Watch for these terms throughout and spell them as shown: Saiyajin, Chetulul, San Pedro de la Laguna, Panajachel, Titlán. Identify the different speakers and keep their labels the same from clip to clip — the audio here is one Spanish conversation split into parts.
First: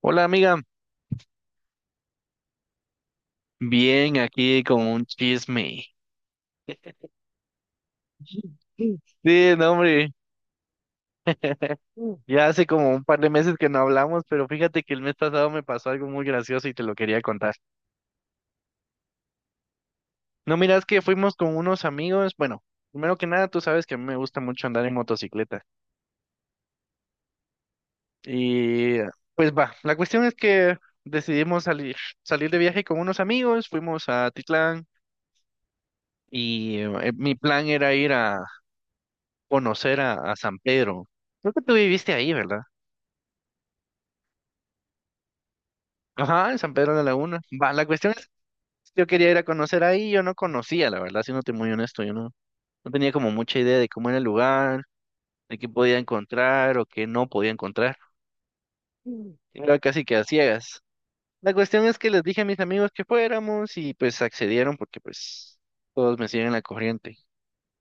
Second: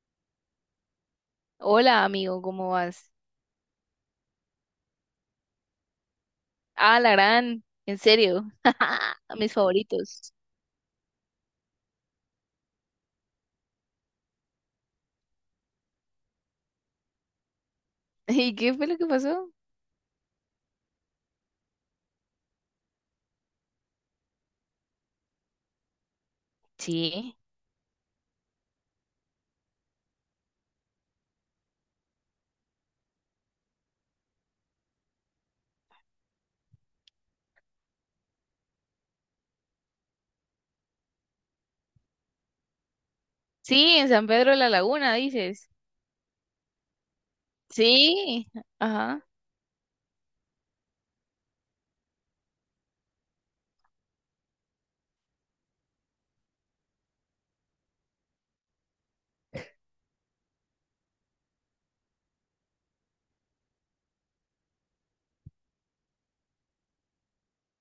Speaker 1: Hola amiga,
Speaker 2: Hola, amigo, ¿cómo vas?
Speaker 1: bien aquí con un chisme.
Speaker 2: Ah, la gran, en serio. Mis
Speaker 1: Sí, no, hombre,
Speaker 2: favoritos.
Speaker 1: ya hace como un par de meses que no hablamos, pero fíjate que el mes pasado me pasó algo muy gracioso y te lo quería contar.
Speaker 2: ¿Y qué fue lo que pasó?
Speaker 1: No, mira, es que fuimos con unos amigos, bueno, primero que nada, tú sabes que a mí me gusta mucho andar en motocicleta.
Speaker 2: Sí.
Speaker 1: Y pues va, la cuestión es que decidimos salir de viaje con unos amigos, fuimos a Titlán y mi plan era ir a conocer a San Pedro. Creo que tú viviste ahí, ¿verdad?
Speaker 2: Sí, en San Pedro de la Laguna, dices.
Speaker 1: Ajá, en San Pedro de la Laguna. Va, la cuestión es,
Speaker 2: Sí,
Speaker 1: yo
Speaker 2: ajá.
Speaker 1: quería ir a conocer ahí, yo no conocía, la verdad, siéndote muy honesto, yo no tenía como mucha idea de cómo era el lugar, de qué podía encontrar o qué no podía encontrar. Mm. Era casi que a ciegas. La cuestión es que les dije a mis amigos que fuéramos y pues accedieron porque pues todos me siguen la corriente.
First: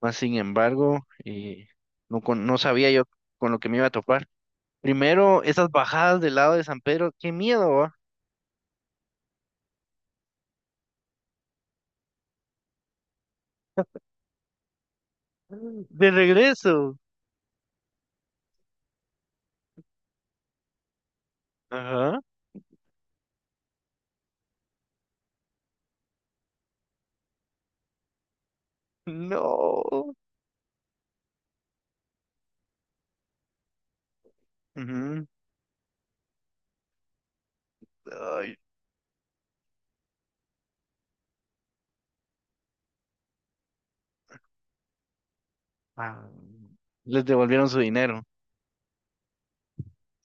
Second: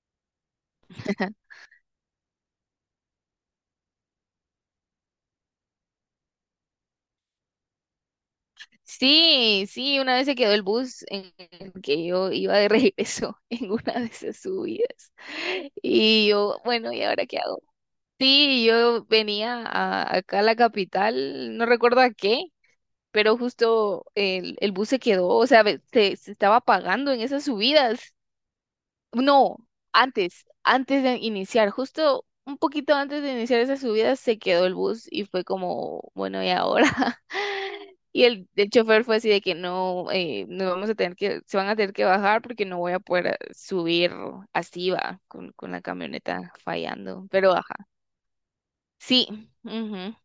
Speaker 1: Más sin embargo, no, no sabía yo con lo que me iba a topar. Primero, esas bajadas del lado de San Pedro, qué miedo, ¿va?
Speaker 2: Sí, sí, una vez se quedó el bus en el que yo iba de regreso en una de esas subidas.
Speaker 1: Mm. De
Speaker 2: Y yo, bueno,
Speaker 1: regreso.
Speaker 2: ¿y ahora qué hago? Sí, yo venía acá a la capital, no recuerdo a
Speaker 1: Ajá.
Speaker 2: qué, pero justo el bus se quedó, o sea, se estaba apagando en esas subidas. No,
Speaker 1: No.
Speaker 2: antes de iniciar, justo un poquito antes de iniciar esas subidas se quedó el bus y
Speaker 1: Ujú.
Speaker 2: fue como, bueno, ¿y ahora? Y el,
Speaker 1: Ay,
Speaker 2: el chofer fue así de que no, nos vamos a tener que, se van a tener que bajar porque no voy a poder subir así va, con la
Speaker 1: ah,
Speaker 2: camioneta
Speaker 1: les
Speaker 2: fallando, pero
Speaker 1: devolvieron
Speaker 2: baja.
Speaker 1: su dinero.
Speaker 2: Sí, ujú.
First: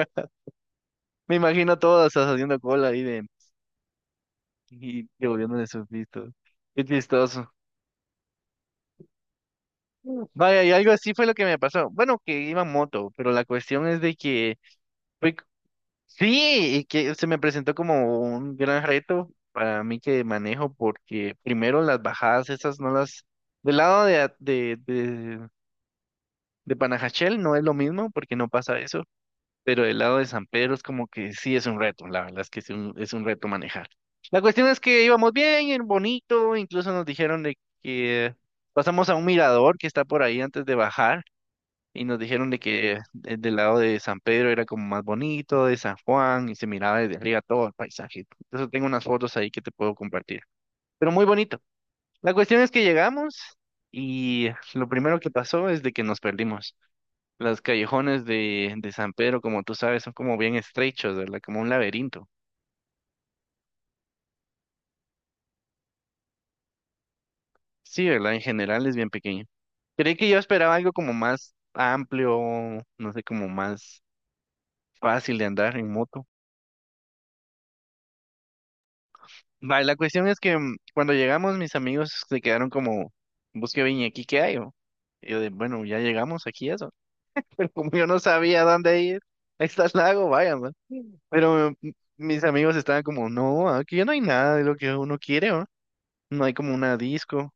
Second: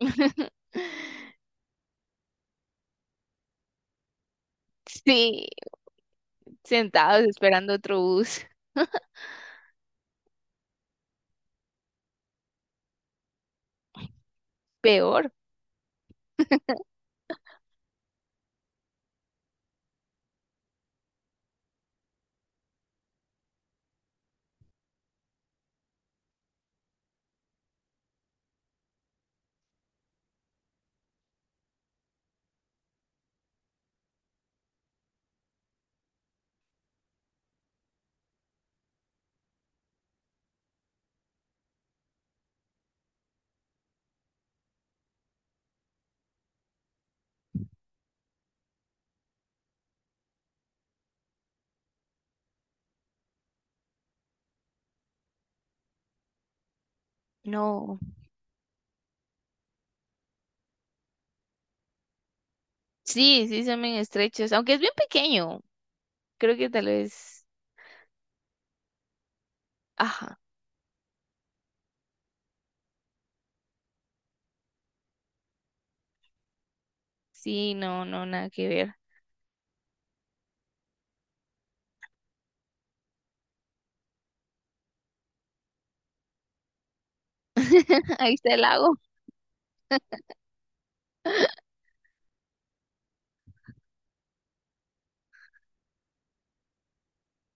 Speaker 1: Me imagino todas haciendo cola ahí de y
Speaker 2: Sí,
Speaker 1: devolviéndole sus vistos. Qué
Speaker 2: sentados
Speaker 1: chistoso.
Speaker 2: esperando otro bus.
Speaker 1: Vaya, y algo así fue lo que me pasó. Bueno, que iba en moto, pero la cuestión es de que
Speaker 2: Peor,
Speaker 1: fue- sí, y que se me presentó como un gran reto para mí que manejo, porque primero las bajadas esas no las, del lado de, a- de, de Panajachel no es lo mismo, porque no pasa eso. Pero del lado de San Pedro es como que sí es un reto, la verdad es que es un reto manejar. La cuestión es que íbamos bien, en bonito, incluso nos dijeron de que pasamos a un mirador que está por ahí antes de bajar y nos dijeron de que del lado de San Pedro era como más bonito, de San Juan y se miraba desde arriba todo el paisaje. Entonces tengo unas fotos ahí que te puedo compartir, pero muy bonito. La cuestión es que llegamos y lo primero que pasó es de que nos perdimos. Los
Speaker 2: no.
Speaker 1: callejones de San Pedro, como tú sabes, son como bien estrechos, ¿verdad? Como un laberinto.
Speaker 2: Sí, sí, son bien estrechos, aunque es bien pequeño. Creo que tal vez.
Speaker 1: Sí, ¿verdad? En general es bien pequeño. Creí que yo
Speaker 2: Ajá,
Speaker 1: esperaba algo como más amplio, no sé, como más fácil de andar en moto.
Speaker 2: sí, no, no, nada que ver.
Speaker 1: Va, y la cuestión es que cuando llegamos, mis amigos se quedaron como, busque bien, ¿y aquí qué hay? O?". Y yo de, bueno, ya llegamos aquí, eso. Pero como yo no
Speaker 2: Ahí está el
Speaker 1: sabía
Speaker 2: lago.
Speaker 1: dónde ir, ahí está el lago, vaya, man. Pero mis amigos estaban como, no, aquí no hay nada de lo que uno quiere, ¿no? No hay como una disco,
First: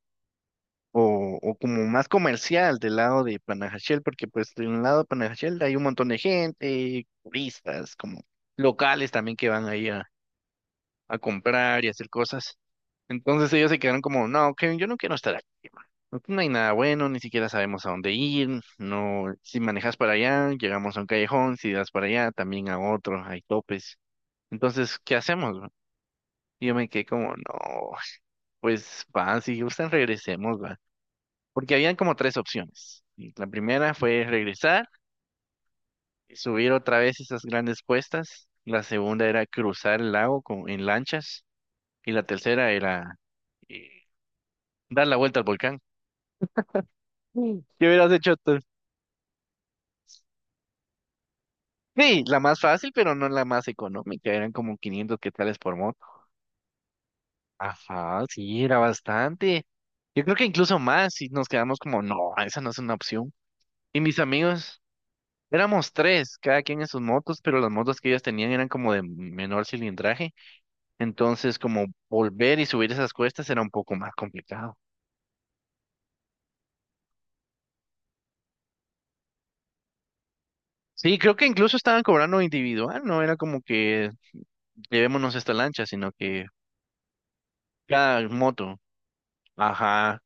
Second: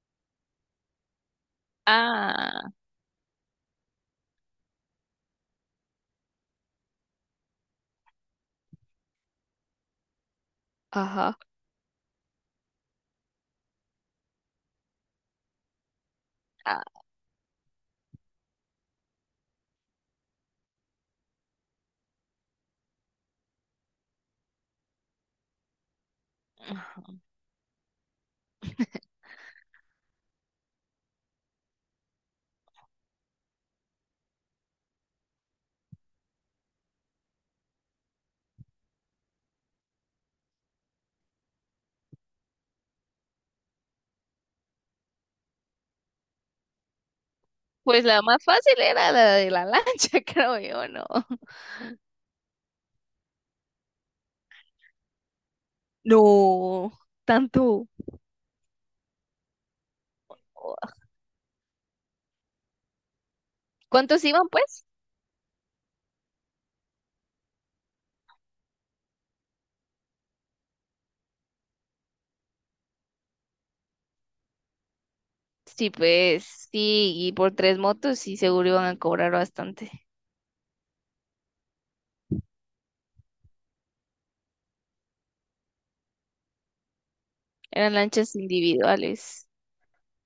Speaker 1: o como más
Speaker 2: Ah,
Speaker 1: comercial del lado de Panajachel, porque pues de un lado de Panajachel hay un montón de gente, turistas, como locales también que van ahí a
Speaker 2: ajá,
Speaker 1: comprar y hacer cosas. Entonces ellos se quedaron como, no, Kevin, yo no quiero estar aquí. Man. Aquí no hay nada
Speaker 2: ah.
Speaker 1: bueno, ni siquiera sabemos a dónde ir, no, si manejas para allá, llegamos a un callejón, si das para allá, también a otro, hay topes. Entonces, ¿qué hacemos? Man?". Y yo me quedé como, no, pues va, si gustan regresemos, va. Porque habían como tres opciones. Y la primera fue regresar y subir otra vez esas grandes cuestas. La segunda era cruzar el lago en lanchas. Y la tercera era eh, dar la vuelta al volcán. Mm. ¿Qué
Speaker 2: Pues
Speaker 1: hubieras
Speaker 2: la
Speaker 1: hecho
Speaker 2: más
Speaker 1: tú?
Speaker 2: fácil era la de la lancha, creo yo, ¿no?
Speaker 1: Sí, la más fácil, pero no la más económica. Eran como 500 quetzales por moto.
Speaker 2: No, tanto.
Speaker 1: Ajá, sí, era bastante. Yo creo que incluso más si nos quedamos como, no, esa no es una opción. Y mis
Speaker 2: ¿Cuántos iban,
Speaker 1: amigos,
Speaker 2: pues?
Speaker 1: éramos tres, cada quien en sus motos, pero las motos que ellos tenían eran como de menor cilindraje. Entonces, como volver y subir esas cuestas era un poco más complicado.
Speaker 2: Sí, pues, sí, y por tres motos, sí, seguro iban a cobrar bastante.
Speaker 1: Sí, creo que incluso estaban cobrando individual, no era como que llevémonos esta lancha, sino que
Speaker 2: Eran
Speaker 1: cada
Speaker 2: lanchas
Speaker 1: moto.
Speaker 2: individuales,
Speaker 1: Ajá.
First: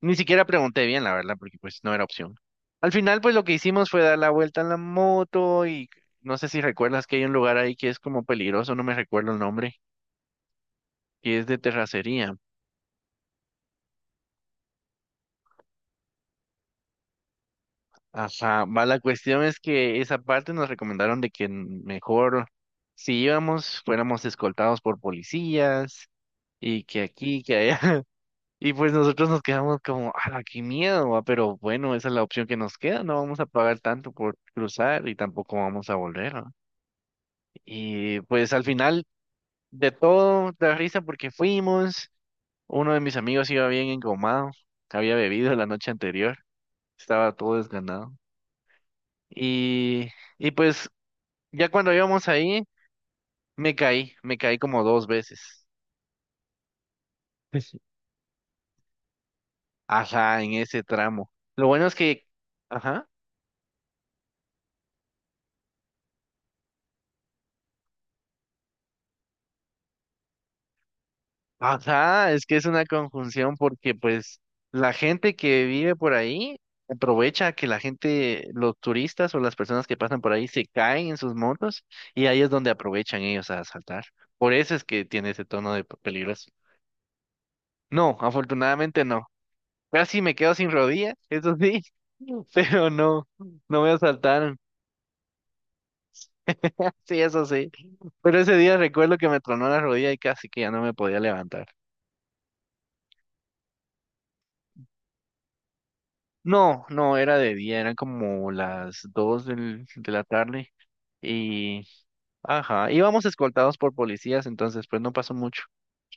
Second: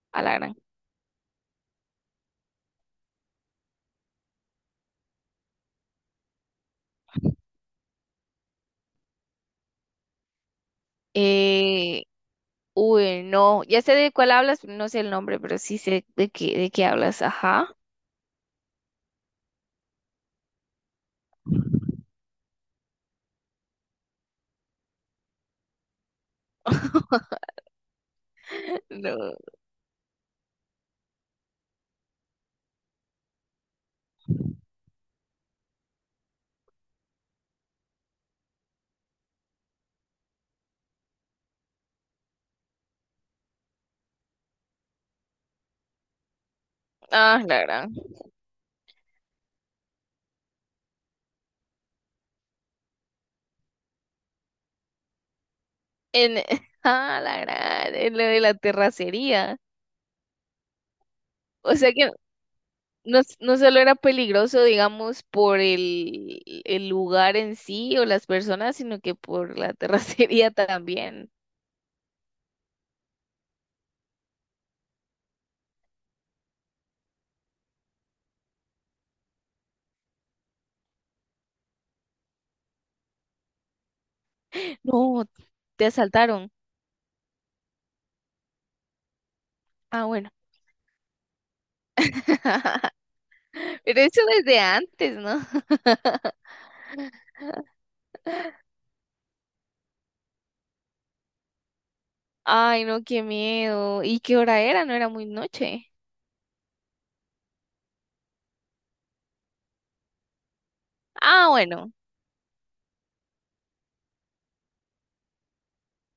Speaker 1: Ni
Speaker 2: a la
Speaker 1: siquiera
Speaker 2: gran.
Speaker 1: pregunté bien, la verdad, porque pues no era opción. Al final, pues lo que hicimos fue dar la vuelta en la moto y no sé si recuerdas que hay un lugar ahí que es como peligroso, no me recuerdo el nombre, que es de
Speaker 2: Eh,
Speaker 1: terracería.
Speaker 2: Uy, no, ya sé de cuál hablas, pero no sé el nombre, pero sí sé de qué hablas, ajá.
Speaker 1: Ajá, va, la cuestión es que esa parte nos recomendaron de que mejor si íbamos fuéramos escoltados por policías y que aquí, que allá. Y pues nosotros
Speaker 2: No.
Speaker 1: nos quedamos como, ah, qué miedo, va, pero bueno, esa es la opción que nos queda, no vamos a pagar tanto por cruzar y tampoco vamos a volver, ¿va? Y pues al final de todo, da risa porque fuimos, uno de mis amigos iba bien engomado, había bebido la noche anterior, estaba
Speaker 2: Ah,
Speaker 1: todo
Speaker 2: la gran.
Speaker 1: desganado. Y... Y pues ya cuando íbamos ahí, me caí como dos veces.
Speaker 2: En, ah, la gran, en lo de la terracería.
Speaker 1: Ajá, en ese tramo. Lo
Speaker 2: O
Speaker 1: bueno
Speaker 2: sea
Speaker 1: es
Speaker 2: que
Speaker 1: que, ajá,
Speaker 2: no, no solo era peligroso, digamos, por el lugar en sí o las personas, sino que por la terracería también.
Speaker 1: ajá, es que es una conjunción porque pues la gente que vive por ahí aprovecha que la gente, los turistas o las personas que pasan por ahí se caen en sus motos y ahí es donde aprovechan ellos a asaltar. Por eso es que
Speaker 2: No,
Speaker 1: tiene ese tono de
Speaker 2: te asaltaron.
Speaker 1: peligroso. No, afortunadamente no.
Speaker 2: Ah,
Speaker 1: Casi
Speaker 2: bueno.
Speaker 1: me quedo sin rodilla, eso sí, pero no, no me
Speaker 2: Pero eso
Speaker 1: asaltaron.
Speaker 2: desde antes, ¿no?
Speaker 1: Sí, eso sí. Pero ese día recuerdo que me tronó la rodilla y casi que ya no me podía levantar.
Speaker 2: Ay, no, qué miedo. ¿Y qué hora era? No era muy noche.
Speaker 1: No, no, era de día, eran como las dos de la tarde
Speaker 2: Ah,
Speaker 1: y,
Speaker 2: bueno.
Speaker 1: ajá, íbamos escoltados por policías, entonces pues no pasó mucho.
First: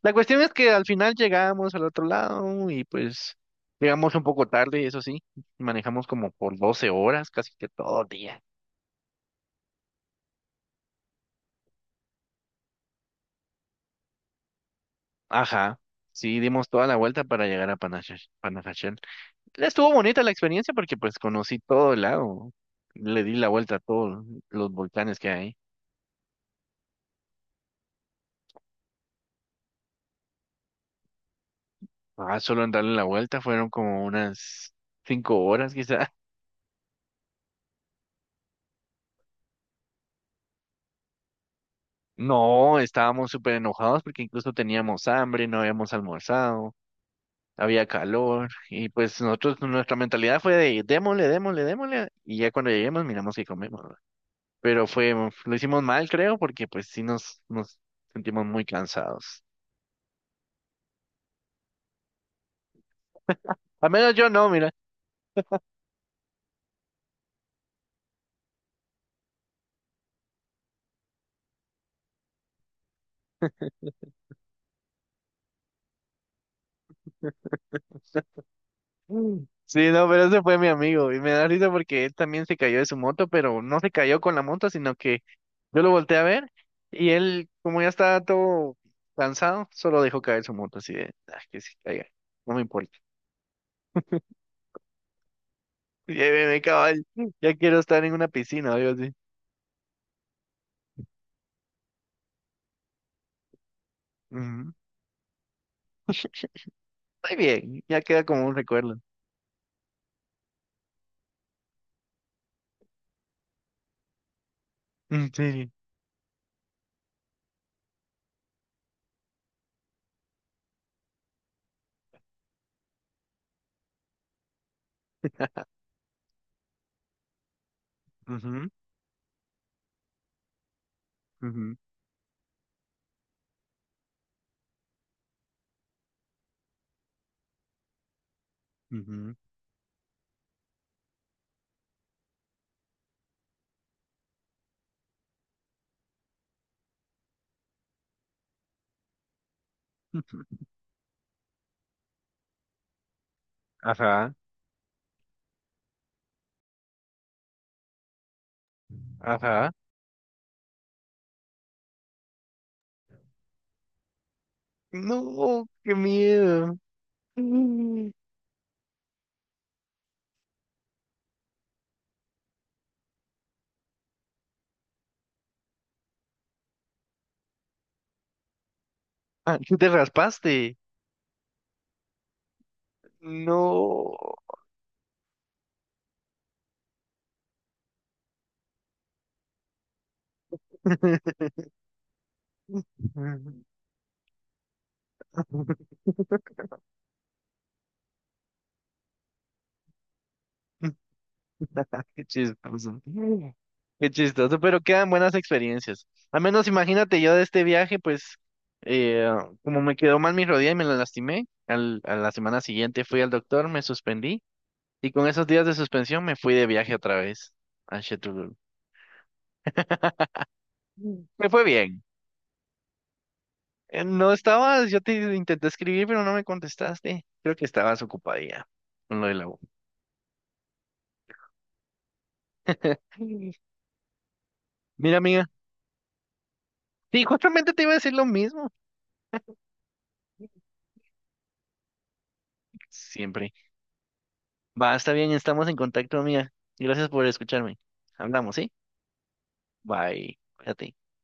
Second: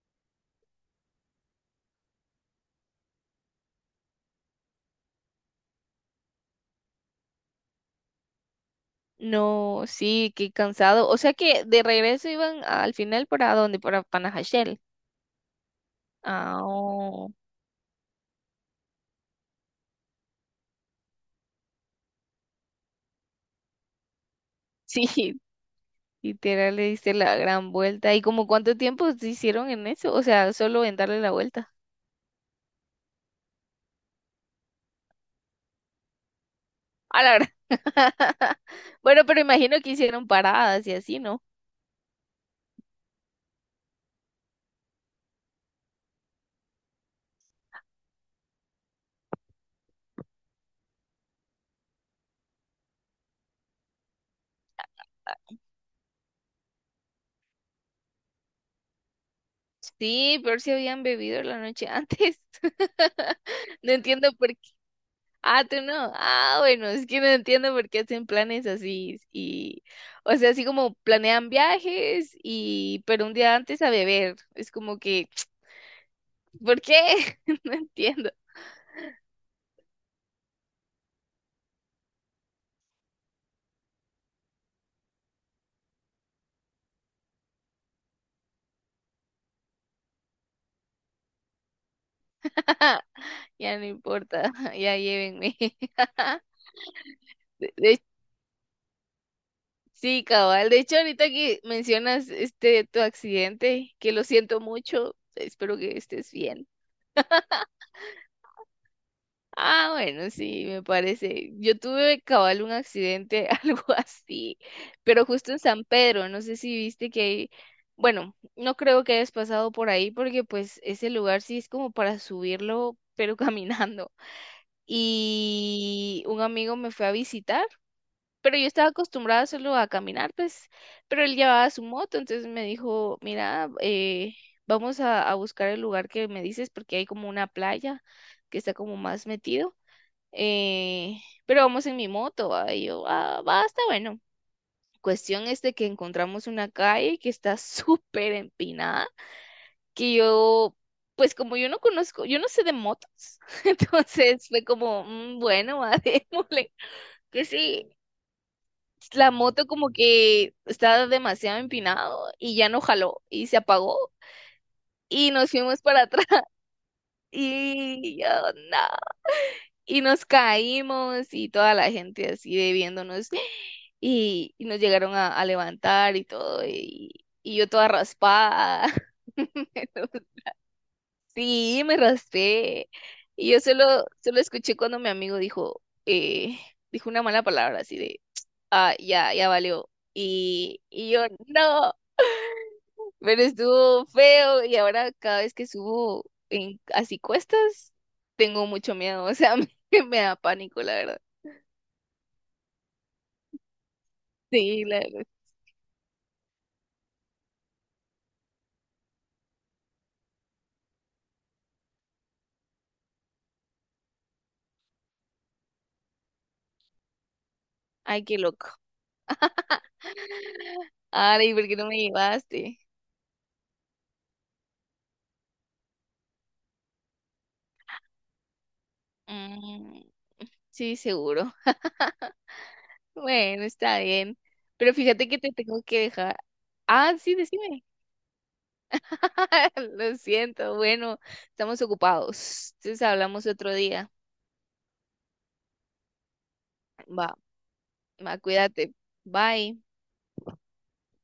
Speaker 1: La cuestión es que al final llegamos al otro lado y pues llegamos un poco tarde, eso sí, manejamos como por 12 horas, casi que todo el día.
Speaker 2: No, sí, qué cansado. O sea que de regreso iban al final para dónde, para Panajachel.
Speaker 1: Ajá, sí,
Speaker 2: Ah,
Speaker 1: dimos toda la vuelta
Speaker 2: oh,
Speaker 1: para llegar a Panajachel. Estuvo bonita la experiencia porque pues conocí todo el lago. Le di la vuelta a todos los volcanes que
Speaker 2: sí,
Speaker 1: hay.
Speaker 2: literal le diste la gran vuelta. ¿Y como cuánto tiempo se hicieron en eso? O sea, solo en darle la vuelta.
Speaker 1: Ah, solo en darle la vuelta fueron como unas 5 horas quizá.
Speaker 2: A la gran. Bueno, pero imagino que hicieron paradas y así, ¿no?
Speaker 1: No, estábamos súper enojados porque incluso teníamos hambre, no habíamos almorzado, había calor y pues nosotros, nuestra mentalidad fue de démosle, démosle, démosle y ya cuando lleguemos miramos qué comemos. ¿Verdad? Pero lo hicimos mal creo porque pues sí nos sentimos muy cansados.
Speaker 2: Sí, pero si habían bebido la noche antes.
Speaker 1: Al
Speaker 2: No
Speaker 1: menos yo
Speaker 2: entiendo
Speaker 1: no,
Speaker 2: por.
Speaker 1: mira.
Speaker 2: Ah, tú no. Ah, bueno, es que no entiendo por qué hacen planes así y, o sea, así como planean viajes y, pero un día antes a beber. Es como que, ¿por qué? No entiendo.
Speaker 1: Mm. Sí, no, pero ese fue mi amigo y me da risa porque él también se cayó de su moto, pero no se cayó con la moto, sino que yo lo volteé a ver y él, como ya estaba todo cansado, solo dejó caer su moto así de, "Ah, que se caiga, no me importa.
Speaker 2: Ya no importa, ya llévenme.
Speaker 1: Lléveme, caballo, ya
Speaker 2: De-
Speaker 1: quiero
Speaker 2: de-
Speaker 1: estar en una piscina, o algo así.
Speaker 2: sí, cabal. De hecho, ahorita que mencionas este tu accidente, que lo siento
Speaker 1: Ujú.
Speaker 2: mucho, espero que estés bien.
Speaker 1: Muy bien, ya queda como un recuerdo.
Speaker 2: Ah, bueno, sí, me parece. Yo tuve cabal un accidente, algo así, pero
Speaker 1: Mm,
Speaker 2: justo en
Speaker 1: sí.
Speaker 2: San Pedro, no sé si viste que hay, bueno, no creo que hayas pasado por ahí porque pues ese lugar sí es como para subirlo, pero caminando. Y un amigo me fue a visitar, pero yo
Speaker 1: Ujú,
Speaker 2: estaba acostumbrada solo a caminar, pues, pero él llevaba
Speaker 1: ujú,
Speaker 2: su moto, entonces me dijo, mira, vamos a buscar el lugar que me dices porque hay como una playa que está como más
Speaker 1: ujú,
Speaker 2: metido pero vamos en mi moto, ¿va? Y yo, ah, va, está bueno. Cuestión es de que encontramos una calle que está súper empinada, que
Speaker 1: ujú.
Speaker 2: yo, pues como yo no conozco, yo no sé de motos,
Speaker 1: Ajá,
Speaker 2: entonces fue como, "Mm, bueno, va, démosle". Que sí, la moto
Speaker 1: ajá.
Speaker 2: como que estaba demasiado empinado y ya no jaló y se apagó y nos
Speaker 1: No,
Speaker 2: fuimos
Speaker 1: qué
Speaker 2: para atrás
Speaker 1: miedo. Mm.
Speaker 2: y yo, no, y nos caímos y toda la gente así de viéndonos y nos llegaron a levantar y todo y yo toda raspada.
Speaker 1: Ah, tú te raspaste.
Speaker 2: Sí, me raspé y yo solo,
Speaker 1: No.
Speaker 2: solo escuché cuando mi amigo dijo, dijo una mala palabra así de, ah, ya, ya valió. Y yo, no, pero estuvo feo y ahora cada vez que subo en así cuestas, tengo mucho miedo, o sea, me da pánico, la verdad.
Speaker 1: Qué chistoso. Qué chistoso, pero
Speaker 2: Sí, la-.
Speaker 1: quedan buenas experiencias. Al menos imagínate yo de este viaje, pues eh, como me quedó mal mi rodilla y me la lastimé, a la semana siguiente fui al doctor, me suspendí y con esos días de suspensión me fui de viaje otra vez a
Speaker 2: Ay, qué
Speaker 1: Chetulul.
Speaker 2: loco.
Speaker 1: Mm.
Speaker 2: Ahora,
Speaker 1: Me
Speaker 2: ¿y
Speaker 1: fue
Speaker 2: por qué no me
Speaker 1: bien.
Speaker 2: llevaste?
Speaker 1: No estabas, yo te intenté escribir, pero no me contestaste. Creo que estabas ocupada ya con lo de la U.
Speaker 2: Mm, sí, seguro.
Speaker 1: Mm.
Speaker 2: Bueno, está bien. Pero
Speaker 1: Mira,
Speaker 2: fíjate que
Speaker 1: amiga.
Speaker 2: te tengo que dejar. Ah,
Speaker 1: Sí,
Speaker 2: sí,
Speaker 1: justamente te
Speaker 2: decime.
Speaker 1: iba a decir lo mismo.
Speaker 2: Lo siento. Bueno, estamos ocupados. Entonces hablamos
Speaker 1: Siempre.
Speaker 2: otro día.
Speaker 1: Va, está bien, estamos en contacto, amiga. Gracias por
Speaker 2: Va,
Speaker 1: escucharme.
Speaker 2: va,
Speaker 1: Hablamos, ¿sí?
Speaker 2: cuídate. Bye.
Speaker 1: Bye. Cuídate.